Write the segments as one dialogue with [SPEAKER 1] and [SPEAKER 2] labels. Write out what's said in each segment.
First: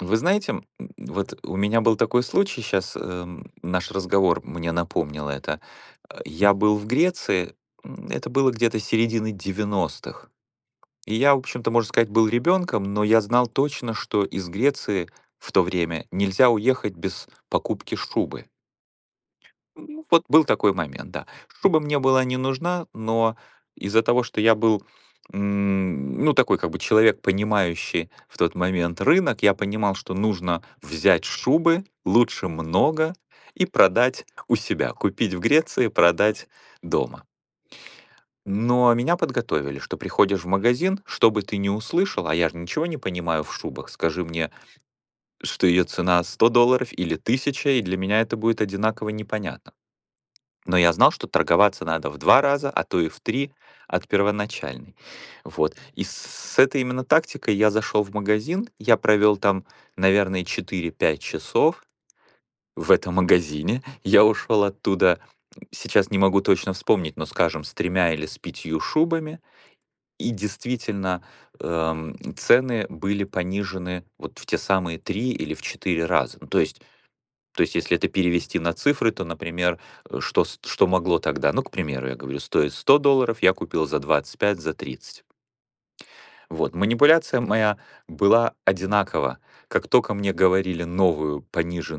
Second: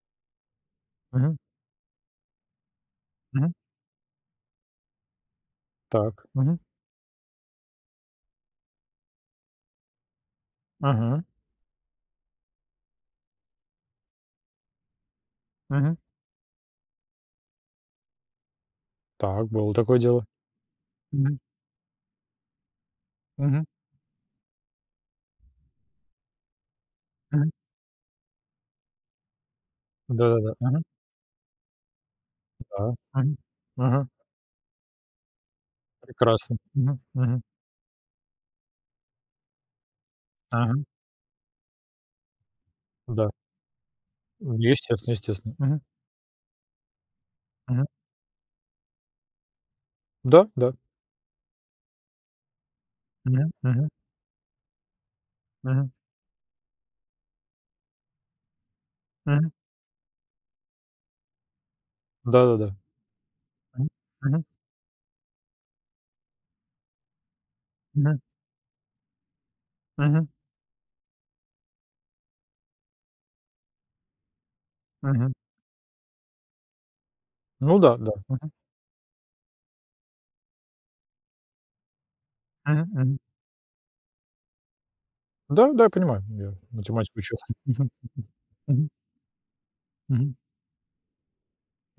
[SPEAKER 1] Вы знаете, м,
[SPEAKER 2] Мгм.
[SPEAKER 1] вот у меня был такой случай щас, эм,
[SPEAKER 2] Мгм.
[SPEAKER 1] наш разговор мне напомнил это. А,
[SPEAKER 2] Так.
[SPEAKER 1] я
[SPEAKER 2] Мгм.
[SPEAKER 1] был в Греции, м, это было где-то середины 90-х, и
[SPEAKER 2] Мгм.
[SPEAKER 1] я, в общем-то, можно сказать, был ребёнком, но я знал точно, что из Греции в то
[SPEAKER 2] Мгм.
[SPEAKER 1] время нельзя уехать без покупки шубы.
[SPEAKER 2] Так, было
[SPEAKER 1] М.
[SPEAKER 2] такое
[SPEAKER 1] Ну вот
[SPEAKER 2] дело.
[SPEAKER 1] был такой момент, да.
[SPEAKER 2] Мгм.
[SPEAKER 1] Шуба мне была не нужна, но
[SPEAKER 2] Мгм.
[SPEAKER 1] из-за того, что я был, м, ну такой как бы человек,
[SPEAKER 2] Мгм.
[SPEAKER 1] понимающий в тот момент рынок. Я понимал, что
[SPEAKER 2] Да-да-да.
[SPEAKER 1] нужно
[SPEAKER 2] Мгм.
[SPEAKER 1] взять шубы лучше
[SPEAKER 2] Да,
[SPEAKER 1] много
[SPEAKER 2] мгм,
[SPEAKER 1] и
[SPEAKER 2] мгм.
[SPEAKER 1] продать у себя. Купить в Греции, продать
[SPEAKER 2] Прекрасно. Мгм
[SPEAKER 1] дома.
[SPEAKER 2] мгм.
[SPEAKER 1] Но меня подготовили, что приходишь в
[SPEAKER 2] Мгм.
[SPEAKER 1] магазин, что бы ты ни услышал, а я ж ничего не
[SPEAKER 2] Да.
[SPEAKER 1] понимаю в шубах, скажи мне,
[SPEAKER 2] Естественно естественно.
[SPEAKER 1] что
[SPEAKER 2] Мгм.
[SPEAKER 1] ее цена 100 долларов или 1000, и
[SPEAKER 2] Мгм.
[SPEAKER 1] для меня это будет одинаково непонятно.
[SPEAKER 2] Да, да.
[SPEAKER 1] Но я знал, что торговаться надо в 2 раза, а то и в
[SPEAKER 2] Мгм
[SPEAKER 1] 3
[SPEAKER 2] мгм.
[SPEAKER 1] от первоначальной. Вот,
[SPEAKER 2] Мгм.
[SPEAKER 1] и с с этой именно тактикой я зашел в магазин. Я провел
[SPEAKER 2] Мгм.
[SPEAKER 1] там, наверное, 4-5 часов
[SPEAKER 2] Да-да-да.
[SPEAKER 1] в этом магазине.
[SPEAKER 2] Мгм
[SPEAKER 1] Я
[SPEAKER 2] мгм.
[SPEAKER 1] ушел оттуда, сейчас не могу точно вспомнить, но, скажем, с 3
[SPEAKER 2] Мгм.
[SPEAKER 1] или с 5 шубами.
[SPEAKER 2] Мгм.
[SPEAKER 1] И действительно, эм, цены были понижены вот в те самые 3
[SPEAKER 2] Мгм.
[SPEAKER 1] или в 4 раза. Ну то есть то есть,
[SPEAKER 2] Ну да,
[SPEAKER 1] если это
[SPEAKER 2] да. Мгм.
[SPEAKER 1] перевести на цифры, то, например, э, что ст что могло тогда? Ну, к примеру, я говорю, стоит
[SPEAKER 2] Мгм
[SPEAKER 1] 100
[SPEAKER 2] мгм.
[SPEAKER 1] долларов, я купил за 25, за 30.
[SPEAKER 2] Да, да. Я понимаю, я
[SPEAKER 1] Вот,
[SPEAKER 2] математику учил.
[SPEAKER 1] манипуляция моя была
[SPEAKER 2] Мгм.
[SPEAKER 1] одинакова. Как тока мне
[SPEAKER 2] Мгм.
[SPEAKER 1] говорили новую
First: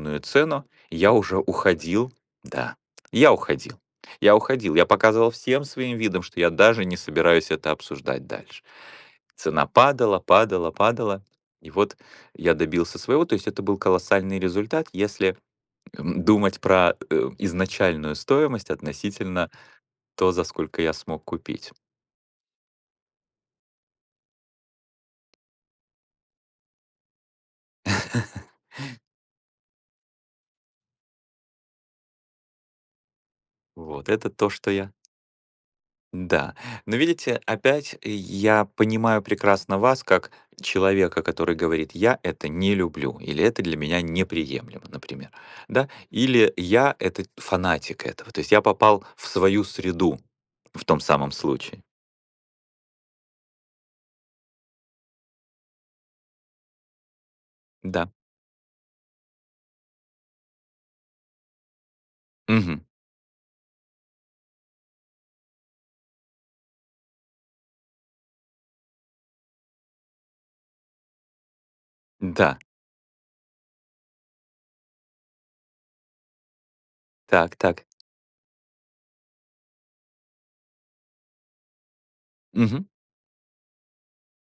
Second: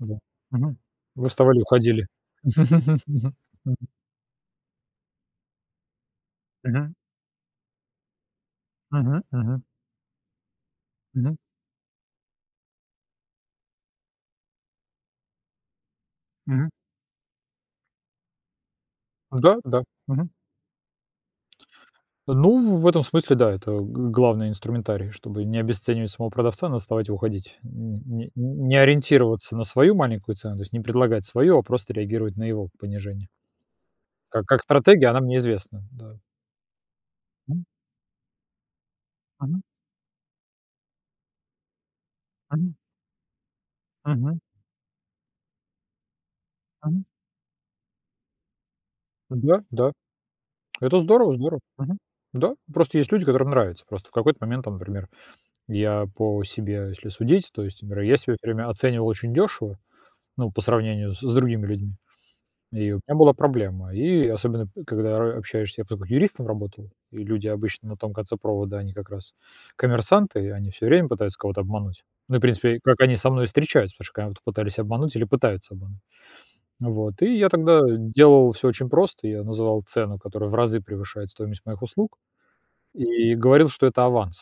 [SPEAKER 2] Ну да.
[SPEAKER 1] цену,
[SPEAKER 2] Мгм.
[SPEAKER 1] я
[SPEAKER 2] Вы
[SPEAKER 1] уже
[SPEAKER 2] вставали, и уходили.
[SPEAKER 1] уходил. Да. Я уходил.
[SPEAKER 2] Мгм.
[SPEAKER 1] Я уходил, я показывал всем своим видом, что я даже
[SPEAKER 2] Мгм.
[SPEAKER 1] не собираюсь это обсуждать дальше.
[SPEAKER 2] Мгм мгм.
[SPEAKER 1] Цена падала, падала, падала,
[SPEAKER 2] Мгм.
[SPEAKER 1] и вот я добился своего, то есть это был колоссальный результат, если, эм, думать
[SPEAKER 2] Мгм.
[SPEAKER 1] про, э, изначальную стоимость относительно
[SPEAKER 2] Да, да, мгм.
[SPEAKER 1] то, за сколько я смог купить.
[SPEAKER 2] Ну, в этом смысле, да, это гл главный инструментарий, чтобы не обесценивать самого продавца, надо вставать и уходить, н н не ориентироваться на свою маленькую цену, то есть не предлагать свою, а просто реагировать на его понижение.
[SPEAKER 1] Вот это
[SPEAKER 2] Ка
[SPEAKER 1] то,
[SPEAKER 2] как
[SPEAKER 1] что я
[SPEAKER 2] стратегия она мне известна. Да.
[SPEAKER 1] Да, но видите,
[SPEAKER 2] Мгм.
[SPEAKER 1] опять я понимаю
[SPEAKER 2] Мгм.
[SPEAKER 1] прекрасно вас как человека, который говорит: "Я это не
[SPEAKER 2] Мгм.
[SPEAKER 1] люблю", или "Это для меня
[SPEAKER 2] Мгм.
[SPEAKER 1] неприемлемо", например. Да. Или: "Я-
[SPEAKER 2] Мгм.
[SPEAKER 1] это фанатик этого, то есть я попал в
[SPEAKER 2] Да
[SPEAKER 1] свою
[SPEAKER 2] да,
[SPEAKER 1] среду", в
[SPEAKER 2] это
[SPEAKER 1] том самом
[SPEAKER 2] здорово здорово.
[SPEAKER 1] случае.
[SPEAKER 2] Мгм. Да. Просто есть люди, которым нравится. Просто в какой-то момент, там например, я по себе, если судить, то есть, например,
[SPEAKER 1] Да.
[SPEAKER 2] я себя всё время оценивал очень дёшево, ну, по сравнению с с другими людьми,
[SPEAKER 1] Мгм.
[SPEAKER 2] и у меня была проблема, и особенно, э, когда ра общаешься, я просто как юристом работал, и люди обычно на том конце провода, они как раз коммерсанты, они всё время пытаются кого-то обмануть, ну, и в
[SPEAKER 1] Да.
[SPEAKER 2] принципе, как они со мной и встречаются, потому что когда пытались обмануть или пытаются обмануть. Вот. И я
[SPEAKER 1] Так
[SPEAKER 2] тогда
[SPEAKER 1] так.
[SPEAKER 2] делал всё очень просто, я называл цену, которая в разы превышает стоимость моих услуг,
[SPEAKER 1] Мгм.
[SPEAKER 2] и говорил, что это аванс.